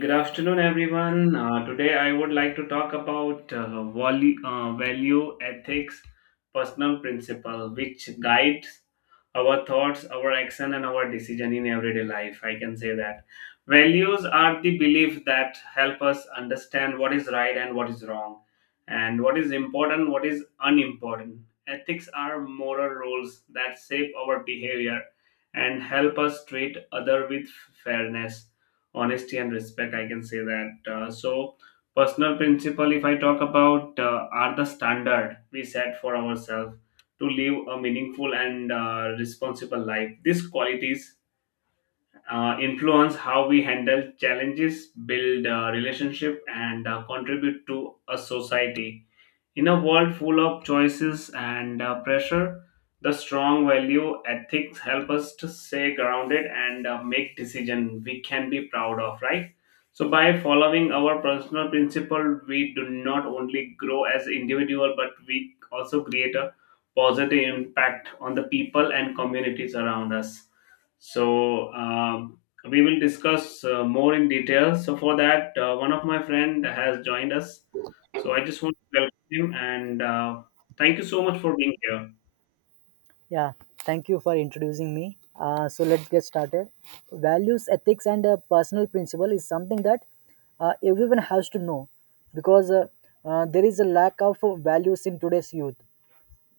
Good afternoon, everyone. Today, I would like to talk about value ethics, personal principle, which guides our thoughts, our action, and our decision in everyday life. I can say that values are the belief that help us understand what is right and what is wrong, and what is important, what is unimportant. Ethics are moral rules that shape our behavior and help us treat other with fairness honesty and respect. I can say that. So personal principle, if I talk about, are the standard we set for ourselves to live a meaningful and responsible life. These qualities influence how we handle challenges, build relationship, and contribute to a society. In a world full of choices and pressure, the strong value ethics help us to stay grounded and make decisions we can be proud of, right? So, by following our personal principle, we do not only grow as individual, but we also create a positive impact on the people and communities around us. So, we will discuss more in detail. So, for that, one of my friend has joined us. So, I just want to him and thank you so much for being here. Yeah, thank you for introducing me. So let's get started. Values, ethics, and personal principle is something that everyone has to know because there is a lack of values in today's youth.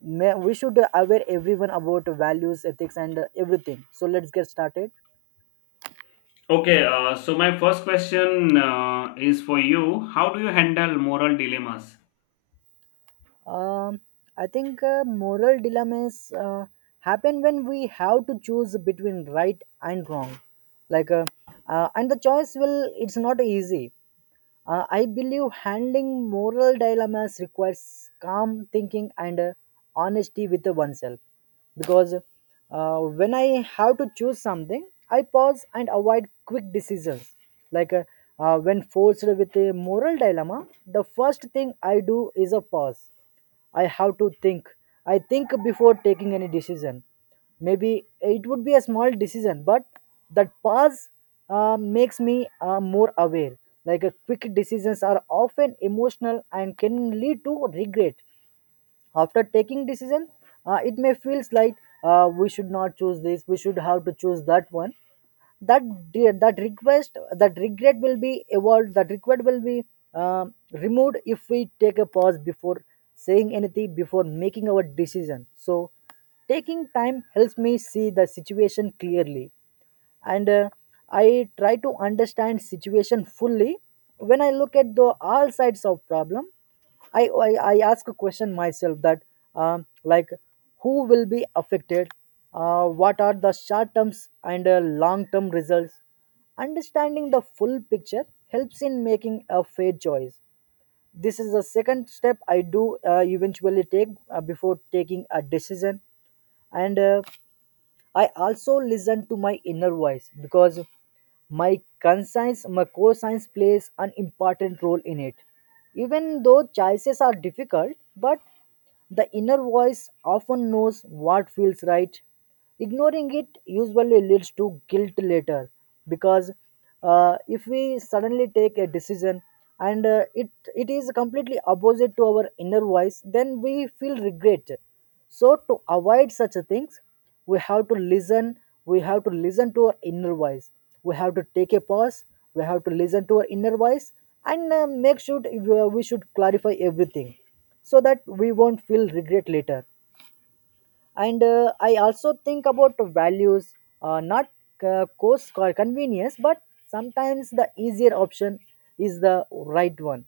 May, we should aware everyone about values, ethics, and everything. So let's get started. Okay, so my first question is for you. How do you handle moral dilemmas? Um, I think moral dilemmas happen when we have to choose between right and wrong, like uh, and the choice will it's not easy. I believe handling moral dilemmas requires calm thinking and honesty with oneself. Because when I have to choose something, I pause and avoid quick decisions. Like uh, when forced with a moral dilemma, the first thing I do is a pause. I have to think. I think before taking any decision. Maybe it would be a small decision, but that pause makes me more aware. Quick decisions are often emotional and can lead to regret. After taking decision, it may feels like we should not choose this. We should have to choose that one that that request that regret will be evolved, that regret will be removed if we take a pause before saying anything, before making our decision. So taking time helps me see the situation clearly, and I try to understand situation fully. When I look at the all sides of problem, I ask a question myself that, like, who will be affected, what are the short terms and long term results. Understanding the full picture helps in making a fair choice. This is the second step I do eventually take before taking a decision. And I also listen to my inner voice because my conscience plays an important role in it. Even though choices are difficult, but the inner voice often knows what feels right. Ignoring it usually leads to guilt later because if we suddenly take a decision and it is completely opposite to our inner voice, then we feel regret. So, to avoid such a things, we have to listen we have to listen to our inner voice, we have to take a pause, we have to listen to our inner voice, and make sure we should clarify everything so that we won't feel regret later. And I also think about values, not cost or convenience, but sometimes the easier option is the right one.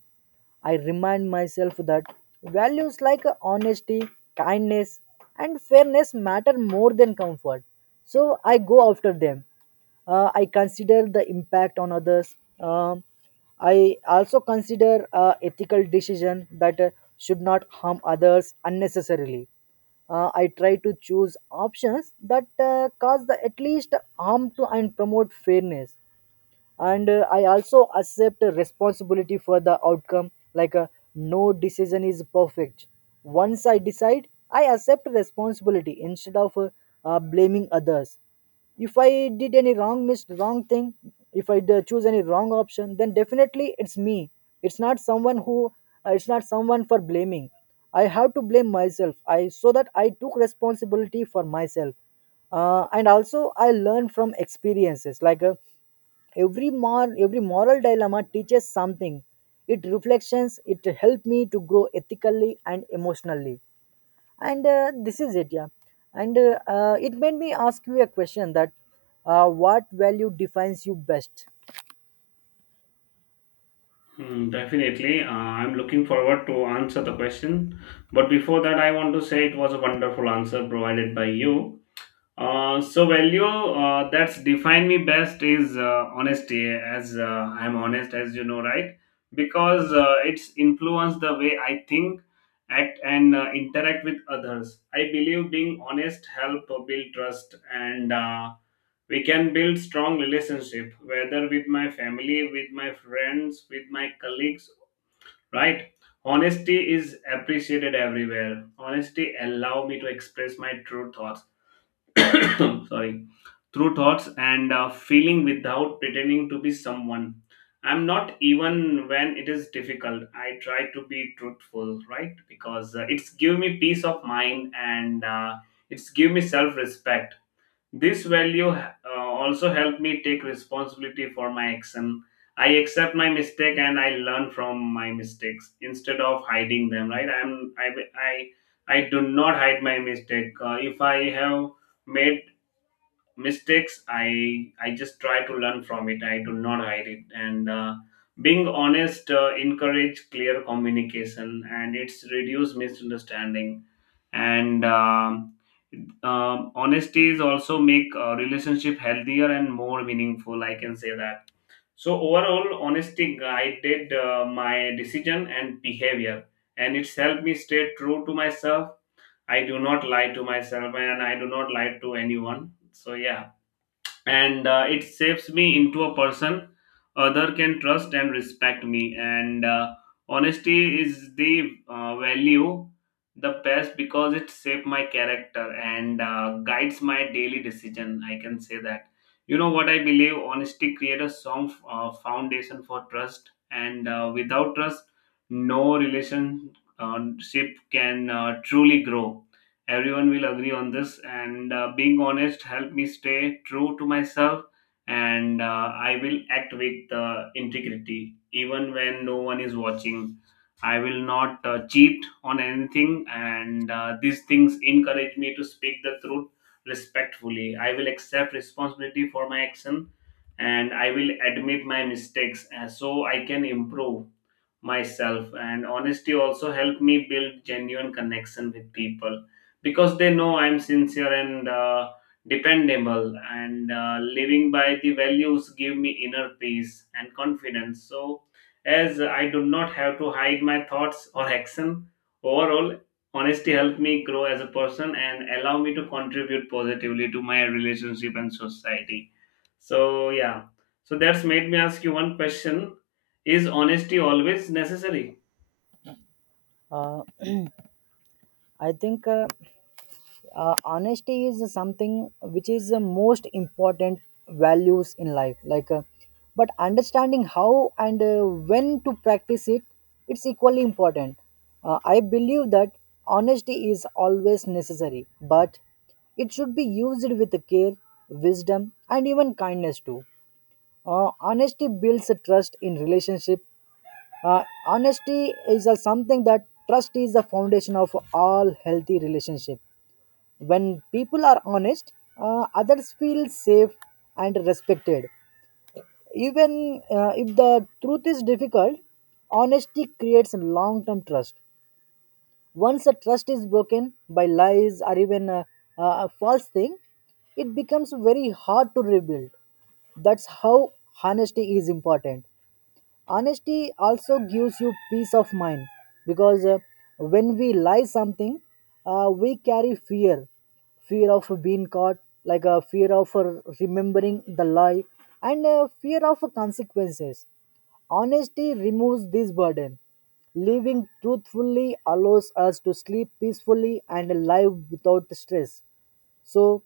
I remind myself that values like honesty, kindness, and fairness matter more than comfort, so I go after them. I consider the impact on others. I also consider ethical decision that should not harm others unnecessarily. I try to choose options that cause the at least harm to and promote fairness. And I also accept responsibility for the outcome. No decision is perfect. Once I decide, I accept responsibility instead of blaming others. If I did any wrong thing, if I choose any wrong option, then definitely it's me. It's not someone who it's not someone for blaming. I have to blame myself, I so that I took responsibility for myself. And also I learn from experiences. Every every moral dilemma teaches something. It reflections, it helped me to grow ethically and emotionally. And this is it, yeah. And it made me ask you a question that what value defines you best? Hmm, definitely. I'm looking forward to answer the question. But before that, I want to say it was a wonderful answer provided by you. So value that's defined me best is honesty, as I'm honest, as you know, right? Because it's influenced the way I think, act, and interact with others. I believe being honest help build trust, and we can build strong relationship, whether with my family, with my friends, with my colleagues, right? Honesty is appreciated everywhere. Honesty allow me to express my true thoughts. Sorry, through thoughts and feeling without pretending to be someone I'm not. Even when it is difficult, I try to be truthful, right? Because it's give me peace of mind and it's give me self respect. This value also help me take responsibility for my action. I accept my mistake and I learn from my mistakes instead of hiding them, right? I, I do not hide my mistake. If I have made mistakes, I just try to learn from it. I do not hide it. And being honest encourage clear communication, and it's reduce misunderstanding. And Honesty is also make a relationship healthier and more meaningful, I can say that. So overall, honesty guided my decision and behavior, and it's helped me stay true to myself. I do not lie to myself, and I do not lie to anyone. So yeah. And it shapes me into a person other can trust and respect me. And honesty is the value the best, because it shapes my character and guides my daily decision, I can say that. You know what, I believe honesty creates a strong foundation for trust, and without trust no relationship can truly grow. Everyone will agree on this. And being honest helped me stay true to myself. And I will act with integrity, even when no one is watching. I will not cheat on anything. And these things encourage me to speak the truth respectfully. I will accept responsibility for my action, and I will admit my mistakes so I can improve myself. And honesty also helped me build genuine connection with people, because they know I'm sincere and dependable. And living by the values give me inner peace and confidence, so as I do not have to hide my thoughts or action. Overall, honesty helped me grow as a person and allow me to contribute positively to my relationship and society. So yeah, so that's made me ask you one question: is honesty always necessary? uh, I think honesty is something which is the most important values in life. But understanding how and when to practice it, it's equally important. I believe that honesty is always necessary, but it should be used with care, wisdom, and even kindness too. Honesty builds a trust in relationship. Honesty is a something that trust is the foundation of all healthy relationship. When people are honest, others feel safe and respected. Even if the truth is difficult, honesty creates long term trust. Once the trust is broken by lies or even a false thing, it becomes very hard to rebuild. That's how honesty is important. Honesty also gives you peace of mind because when we lie something, we carry fear, fear of being caught, like a fear of remembering the lie, and fear of consequences. Honesty removes this burden. Living truthfully allows us to sleep peacefully and live without stress. So,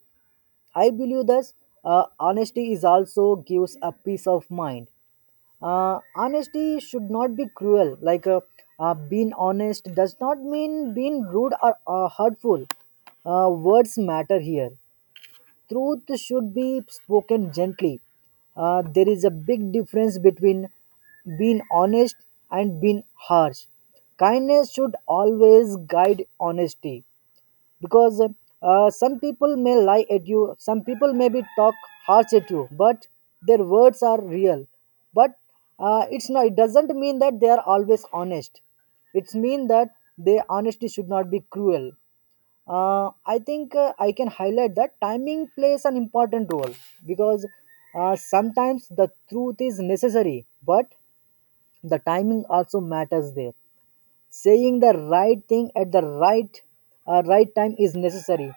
I believe that honesty is also gives a peace of mind. Honesty should not be cruel. Being honest does not mean being rude or hurtful. Words matter here. Truth should be spoken gently. There is a big difference between being honest and being harsh. Kindness should always guide honesty because some people may lie at you, some people may be talk harsh at you, but their words are real. But it's not, it doesn't mean that they are always honest. It's mean that their honesty should not be cruel. I think I can highlight that timing plays an important role because sometimes the truth is necessary, but the timing also matters there. Saying the right thing at the right time is necessary.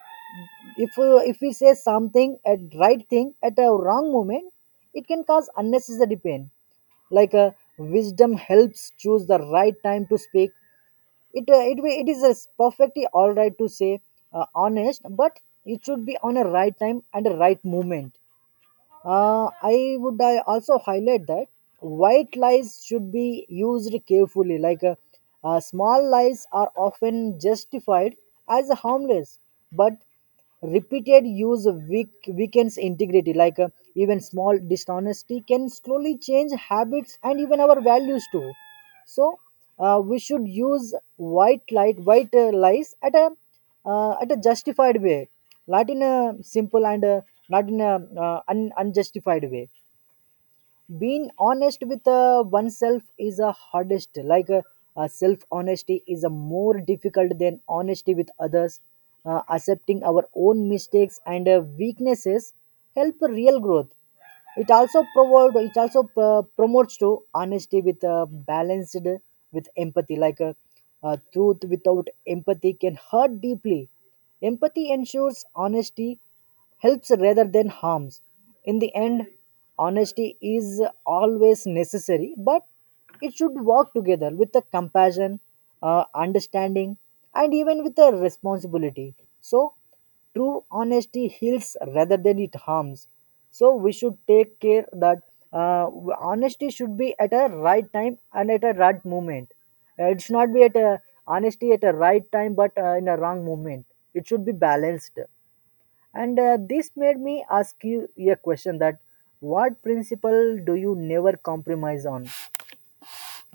If if we say something at right thing at a wrong moment, it can cause unnecessary pain. like uh, wisdom helps choose the right time to speak. It is a perfectly all right to say honest, but it should be on a right time and a right moment. I would, I also highlight that white lies should be used carefully. Small lies are often justified as harmless, but repeated use weakens integrity. Even small dishonesty can slowly change habits and even our values too. So we should use white lies at a justified way, not in a simple and not in a unjustified way. Being honest with oneself is the hardest. Self honesty is a more difficult than honesty with others. Accepting our own mistakes and weaknesses help real growth. It also promotes to honesty with balanced with empathy. Truth without empathy can hurt deeply. Empathy ensures honesty helps rather than harms. In the end, honesty is always necessary, but it should work together with the compassion, understanding, and even with the responsibility. So, true honesty heals rather than it harms. So, we should take care that uh, honesty should be at a right time and at a right moment. It should not be at a honesty at a right time, but in a wrong moment. It should be balanced. And this made me ask you a question that what principle do you never compromise on?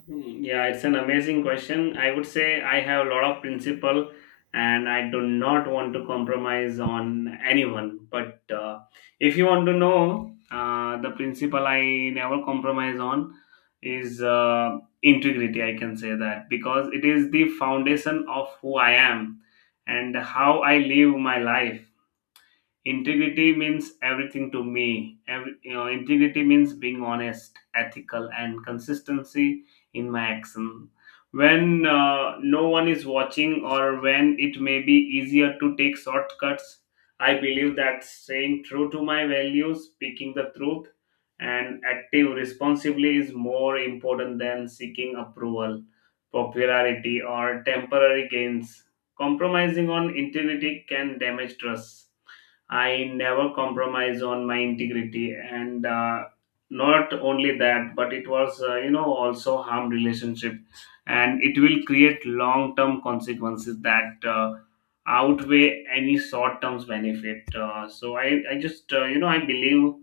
Hmm. Yeah, it's an amazing question. I would say I have a lot of principle and I do not want to compromise on anyone. But if you want to know, the principle I never compromise on is integrity, I can say that, because it is the foundation of who I am and how I live my life. Integrity means everything to me. Every, you know, integrity means being honest, ethical, and consistency in my action. When no one is watching, or when it may be easier to take shortcuts, I believe that staying true to my values, speaking the truth, and acting responsibly is more important than seeking approval, popularity, or temporary gains. Compromising on integrity can damage trust. I never compromise on my integrity, and not only that, but it was, you know, also harm relationship, and it will create long term consequences that outweigh any short term benefit. So I just, you know, I believe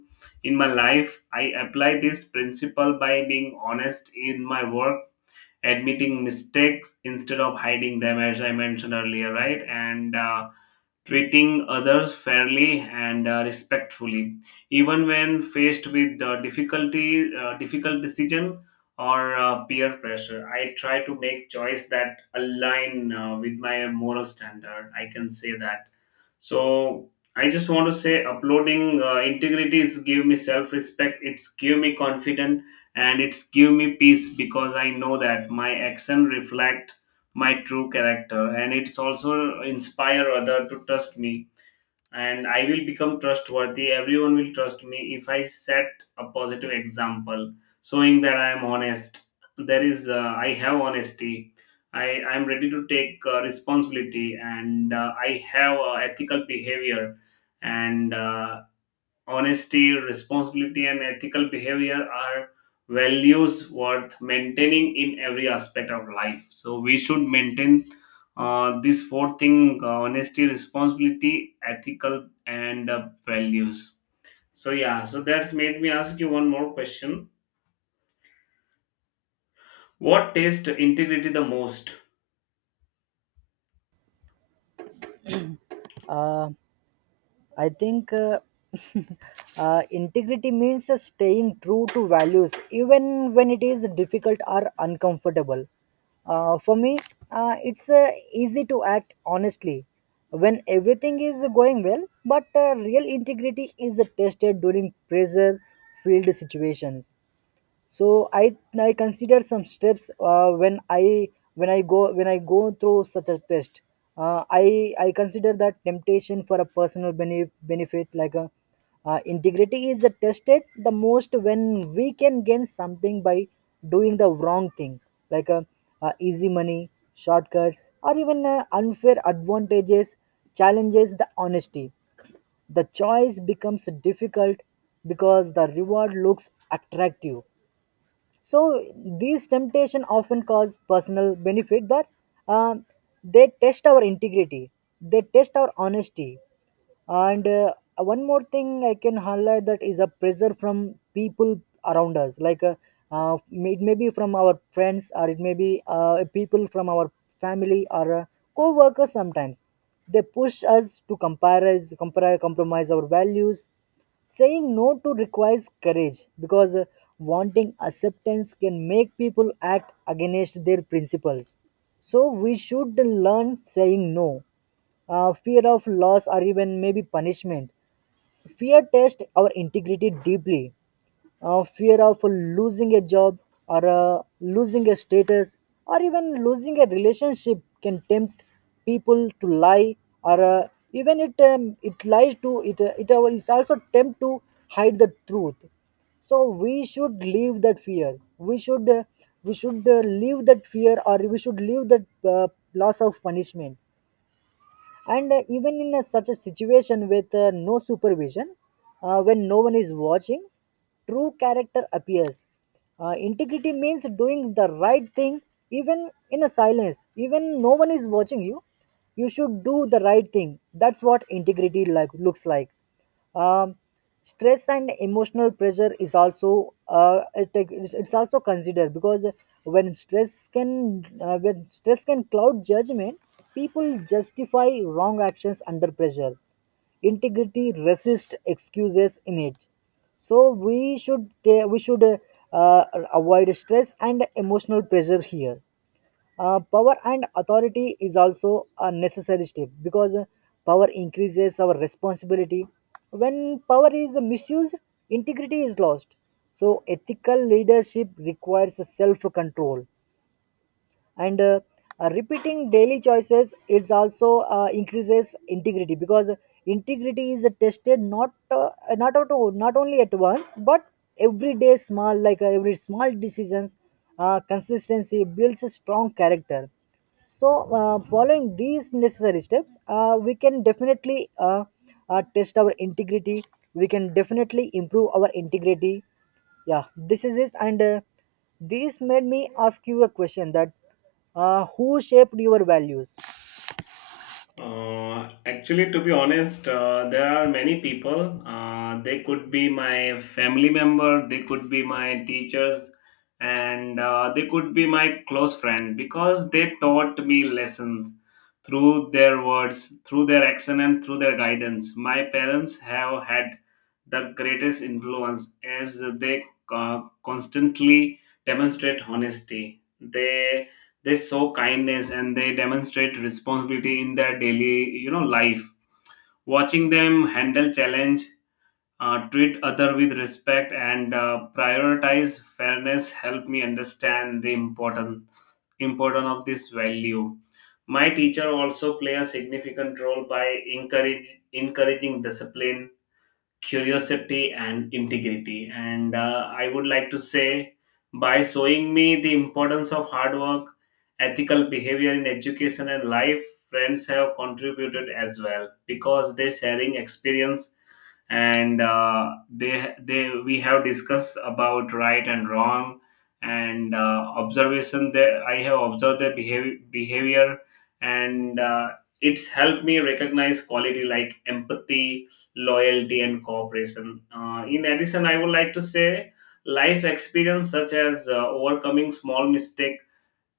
in my life I apply this principle by being honest in my work, admitting mistakes instead of hiding them, as I mentioned earlier, right? And treating others fairly and respectfully, even when faced with difficult decision or peer pressure. I try to make choice that align with my moral standard, I can say that. So I just want to say uploading integrity is give me self respect. It's give me confidence and it's give me peace, because I know that my action reflect my true character, and it's also inspire other to trust me and I will become trustworthy. Everyone will trust me if I set a positive example, showing that I am honest. There is, I have honesty. I am ready to take responsibility, and I have ethical behavior, and honesty, responsibility, and ethical behavior are values worth maintaining in every aspect of life. So we should maintain these four things: honesty, responsibility, ethical, and values. So yeah, so that's made me ask you one more question. What taste integrity the most? Uh, I think integrity means staying true to values even when it is difficult or uncomfortable. For me, it's easy to act honestly when everything is going well, but real integrity is tested during pressure filled situations. So I consider some steps when I when I go through such a test. I consider that temptation for a personal benefit. Like a integrity is tested the most when we can gain something by doing the wrong thing, like a, easy money, shortcuts, or even unfair advantages challenges the honesty. The choice becomes difficult because the reward looks attractive. So these temptation often cause personal benefit, but uh, they test our integrity, they test our honesty. And one more thing I can highlight that is a pressure from people around us. It may be from our friends, or it may be people from our family, or co-workers. Sometimes they push us to compromise our values. Saying no to requires courage because wanting acceptance can make people act against their principles. So we should learn saying no. Fear of loss or even maybe punishment. Fear tests our integrity deeply. Fear of losing a job or losing a status or even losing a relationship can tempt people to lie or even it it lies to it it is also tempt to hide the truth. So we should leave that fear. We should leave that fear, or we should leave that loss of punishment. And even in a, such a situation with no supervision, when no one is watching, true character appears. Integrity means doing the right thing even in a silence, even no one is watching you, you should do the right thing. That's what integrity like looks like. um, Stress and emotional pressure is also it- it's also considered because when stress can when stress can cloud judgment, people justify wrong actions under pressure. Integrity resists excuses in it. So we should avoid stress and emotional pressure here. Power and authority is also a necessary step because power increases our responsibility. When power is misused, integrity is lost. So, ethical leadership requires self control. And Repeating daily choices is also increases integrity because integrity is tested not only at once but every day small, every small decisions. Consistency builds a strong character. So, following these necessary steps, we can definitely test our integrity. We can definitely improve our integrity. Yeah, this is it. And This made me ask you a question that who shaped your values? Actually, to be honest, there are many people. They could be my family member, they could be my teachers, and they could be my close friend, because they taught me lessons through their words, through their action, and through their guidance. My parents have had the greatest influence, as they constantly demonstrate honesty. They show kindness and they demonstrate responsibility in their daily, you know, life. Watching them handle challenge, treat other with respect and prioritize fairness, help me understand the important importance of this value. My teacher also play a significant role by encourage encouraging discipline, curiosity and integrity, and I would like to say, by showing me the importance of hard work, ethical behavior in education and life. Friends have contributed as well, because they sharing experience, and they we have discussed about right and wrong, and observation there. I have observed their behavior, and it's helped me recognize quality like empathy, loyalty and cooperation. In addition, I would like to say life experience, such as overcoming small mistake,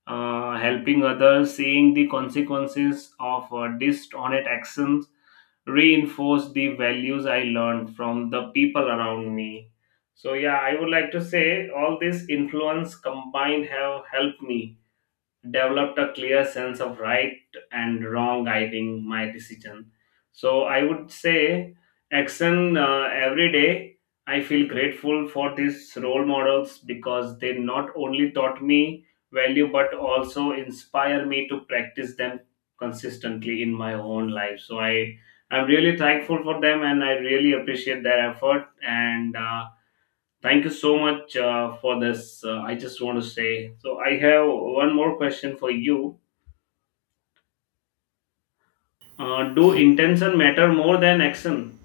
helping others, seeing the consequences of dishonest actions, reinforce the values I learned from the people around me. So yeah, I would like to say all this influence combined have helped me developed a clear sense of right and wrong, guiding my decision. So I would say action every day I feel grateful for these role models, because they not only taught me value but also inspire me to practice them consistently in my own life. So I'm really thankful for them, and I really appreciate their effort. And thank you so much for this. I just want to say, so I have one more question for you. Do intention matter more than action?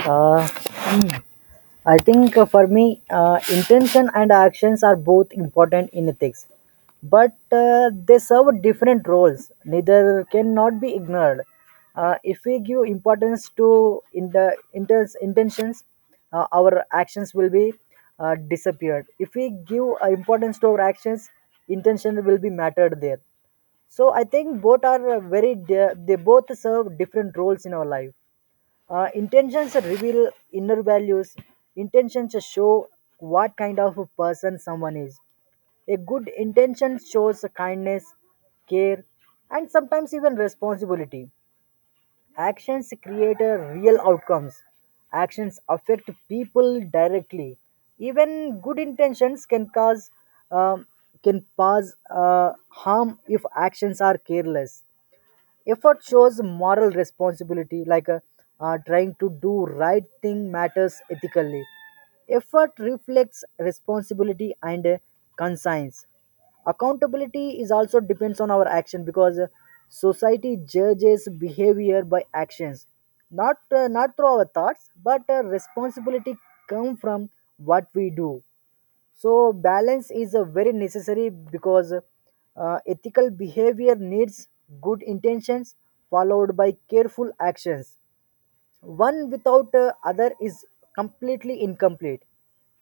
uh, I think for me intention and actions are both important in ethics, but they serve different roles, neither cannot be ignored. If we give importance to in the intentions, our actions will be disappeared. If we give importance to our actions, intention will be mattered there. So I think both are they both serve different roles in our life. Intentions reveal inner values. Intentions show what kind of a person someone is. A good intention shows kindness, care, and sometimes even responsibility. Actions create a real outcomes. Actions affect people directly. Even good intentions um, can cause harm if actions are careless. Effort shows moral responsibility, trying to do right thing matters ethically. Effort reflects responsibility and conscience. Accountability is also depends on our action because society judges behavior by actions, not through our thoughts, but responsibility come from what we do. So, balance is a very necessary because ethical behavior needs good intentions followed by careful actions. One without other is completely incomplete.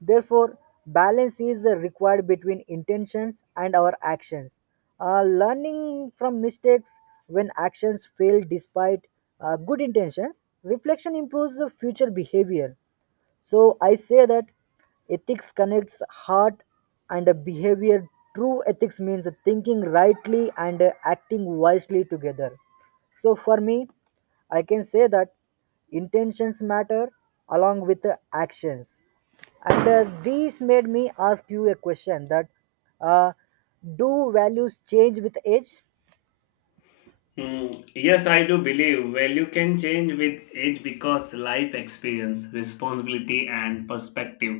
Therefore, balance is required between intentions and our actions. Learning from mistakes, when actions fail despite good intentions, reflection improves the future behavior. So I say that ethics connects heart and a behavior. True ethics means thinking rightly and acting wisely together. So for me, I can say that intentions matter along with the actions. And These made me ask you a question that uh, do values change with age? Hmm, yes, I do believe value can change with age, because life experience, responsibility, and perspective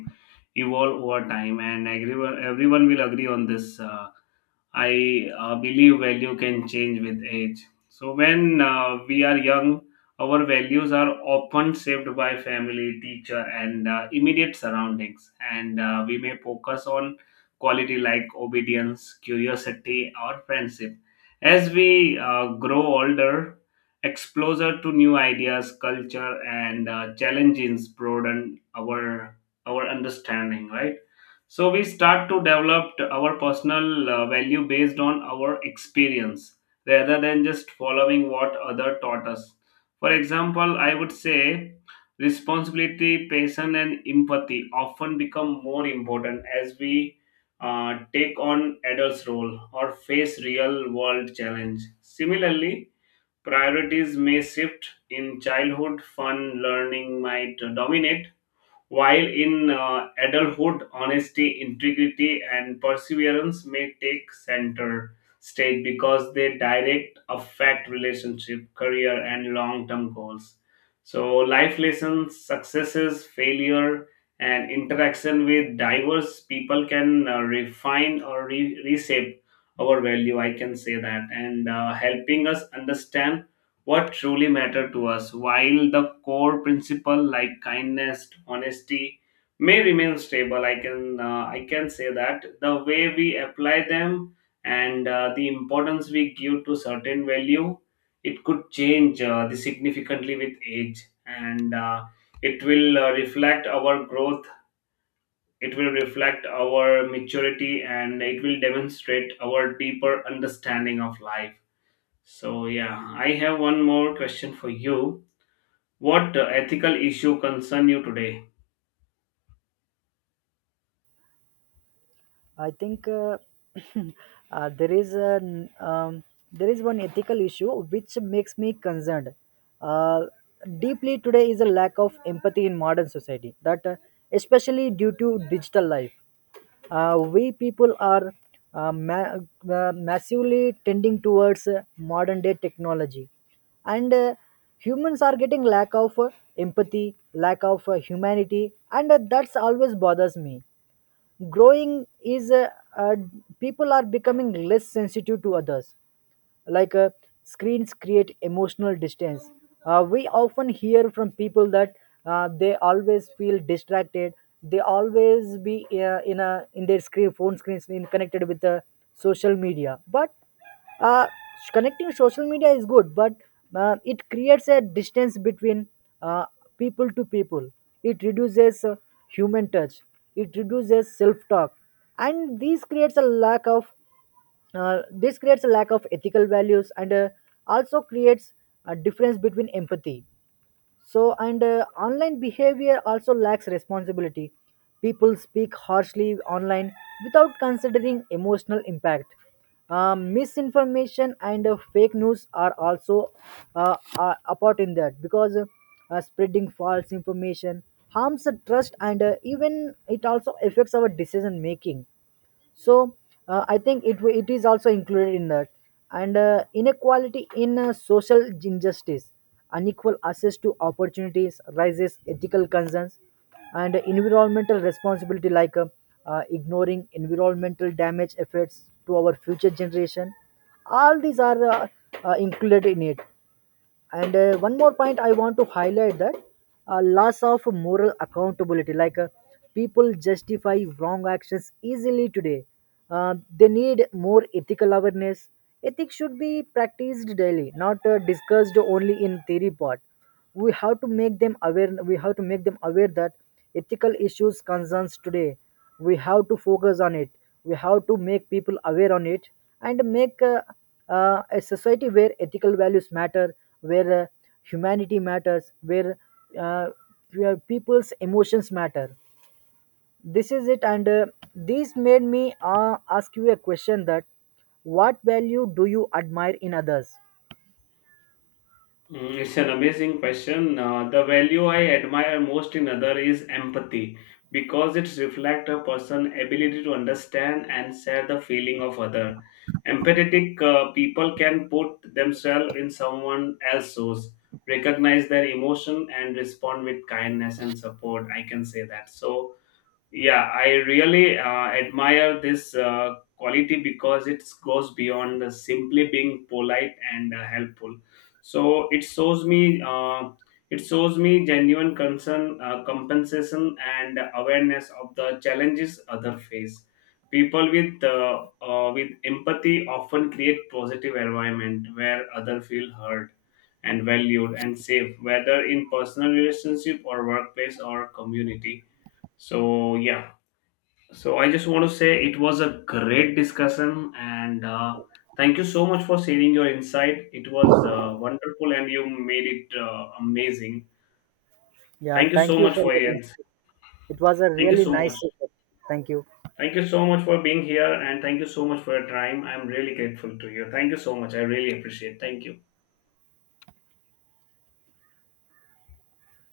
evolve over time, and everyone will agree on this. I believe value can change with age. So, when we are young, our values are often shaped by family, teacher, and immediate surroundings. And we may focus on quality like obedience, curiosity, or friendship. As we grow older, exposure to new ideas, culture, and challenges broaden our understanding, right? So we start to develop our personal value based on our experience rather than just following what other taught us. For example, I would say responsibility, patience, and empathy often become more important as we take on adults' role or face real world challenge. Similarly, priorities may shift in childhood. Fun learning might dominate, while in adulthood, honesty, integrity, and perseverance may take center stage, because they direct affect relationship, career, and long-term goals. So, life lessons, successes, failure, and interaction with diverse people can reshape our value, I can say that, and helping us understand what truly matter to us. While the core principle like kindness, honesty may remain stable, I can, I can say that the way we apply them, and the importance we give to certain value, it could change the significantly with age. And it will reflect our growth, it will reflect our maturity, and it will demonstrate our deeper understanding of life. So yeah, I have one more question for you. What ethical issue concern you today? I think there is an there is one ethical issue which makes me concerned. Uh, Deeply today is a lack of empathy in modern society. That especially due to digital life, we people are uh, ma- massively tending towards modern day technology, and humans are getting lack of empathy, lack of humanity, and that's always bothers me growing is uh, people are becoming less sensitive to others, like uh, screens create emotional distance. We often hear from people that they always feel distracted, they always be in their screen, phone screens, in connected with the social media, but uh, connecting social media is good, but it creates a distance between uh, people to people. It reduces human touch, it reduces self talk, and this creates a lack of ethical values, and also creates a difference between empathy. So, and online behavior also lacks responsibility. People speak harshly online without considering emotional impact. Misinformation and fake news are also are apart in that, because spreading false information harms the trust, and even it also affects our decision making. So I think it is also included in that. And inequality in social injustice, unequal access to opportunities raises ethical concerns. And environmental responsibility, ignoring environmental damage effects to our future generation, all these are included in it. And one more point I want to highlight, that loss of moral accountability, people justify wrong actions easily today. They need more ethical awareness. Ethics should be practiced daily, not discussed only in theory part. We have to make them aware, we have to make them aware that ethical issues concerns today, we have to focus on it, we have to make people aware on it, and make a society where ethical values matter, where humanity matters, uh, where people's emotions matter. This is it, and this made me ask you a question that what value do you admire in others? Mm, it's an amazing question. The value I admire most in other is empathy, because it reflects a person's ability to understand and share the feeling of other. Empathetic people can put themselves in someone else's shoes, recognize their emotion, and respond with kindness and support. I can say that. So yeah, I really admire this quality, because it goes beyond simply being polite and helpful. So it shows me genuine concern, compensation, and awareness of the challenges other face. People with empathy often create positive environment where other feel heard and valued and safe, whether in personal relationship or workplace or community. So yeah. So I just want to say it was a great discussion, and thank you so much for sharing your insight. It was wonderful, and you made it amazing. Yeah, Thank you thank so you much for for your your. ins- It was a Thank you really so nice much. session. Thank you. Thank you so much for being here, and thank you so much for your time. I'm really grateful to you. Thank you so much. I really appreciate. Thank you.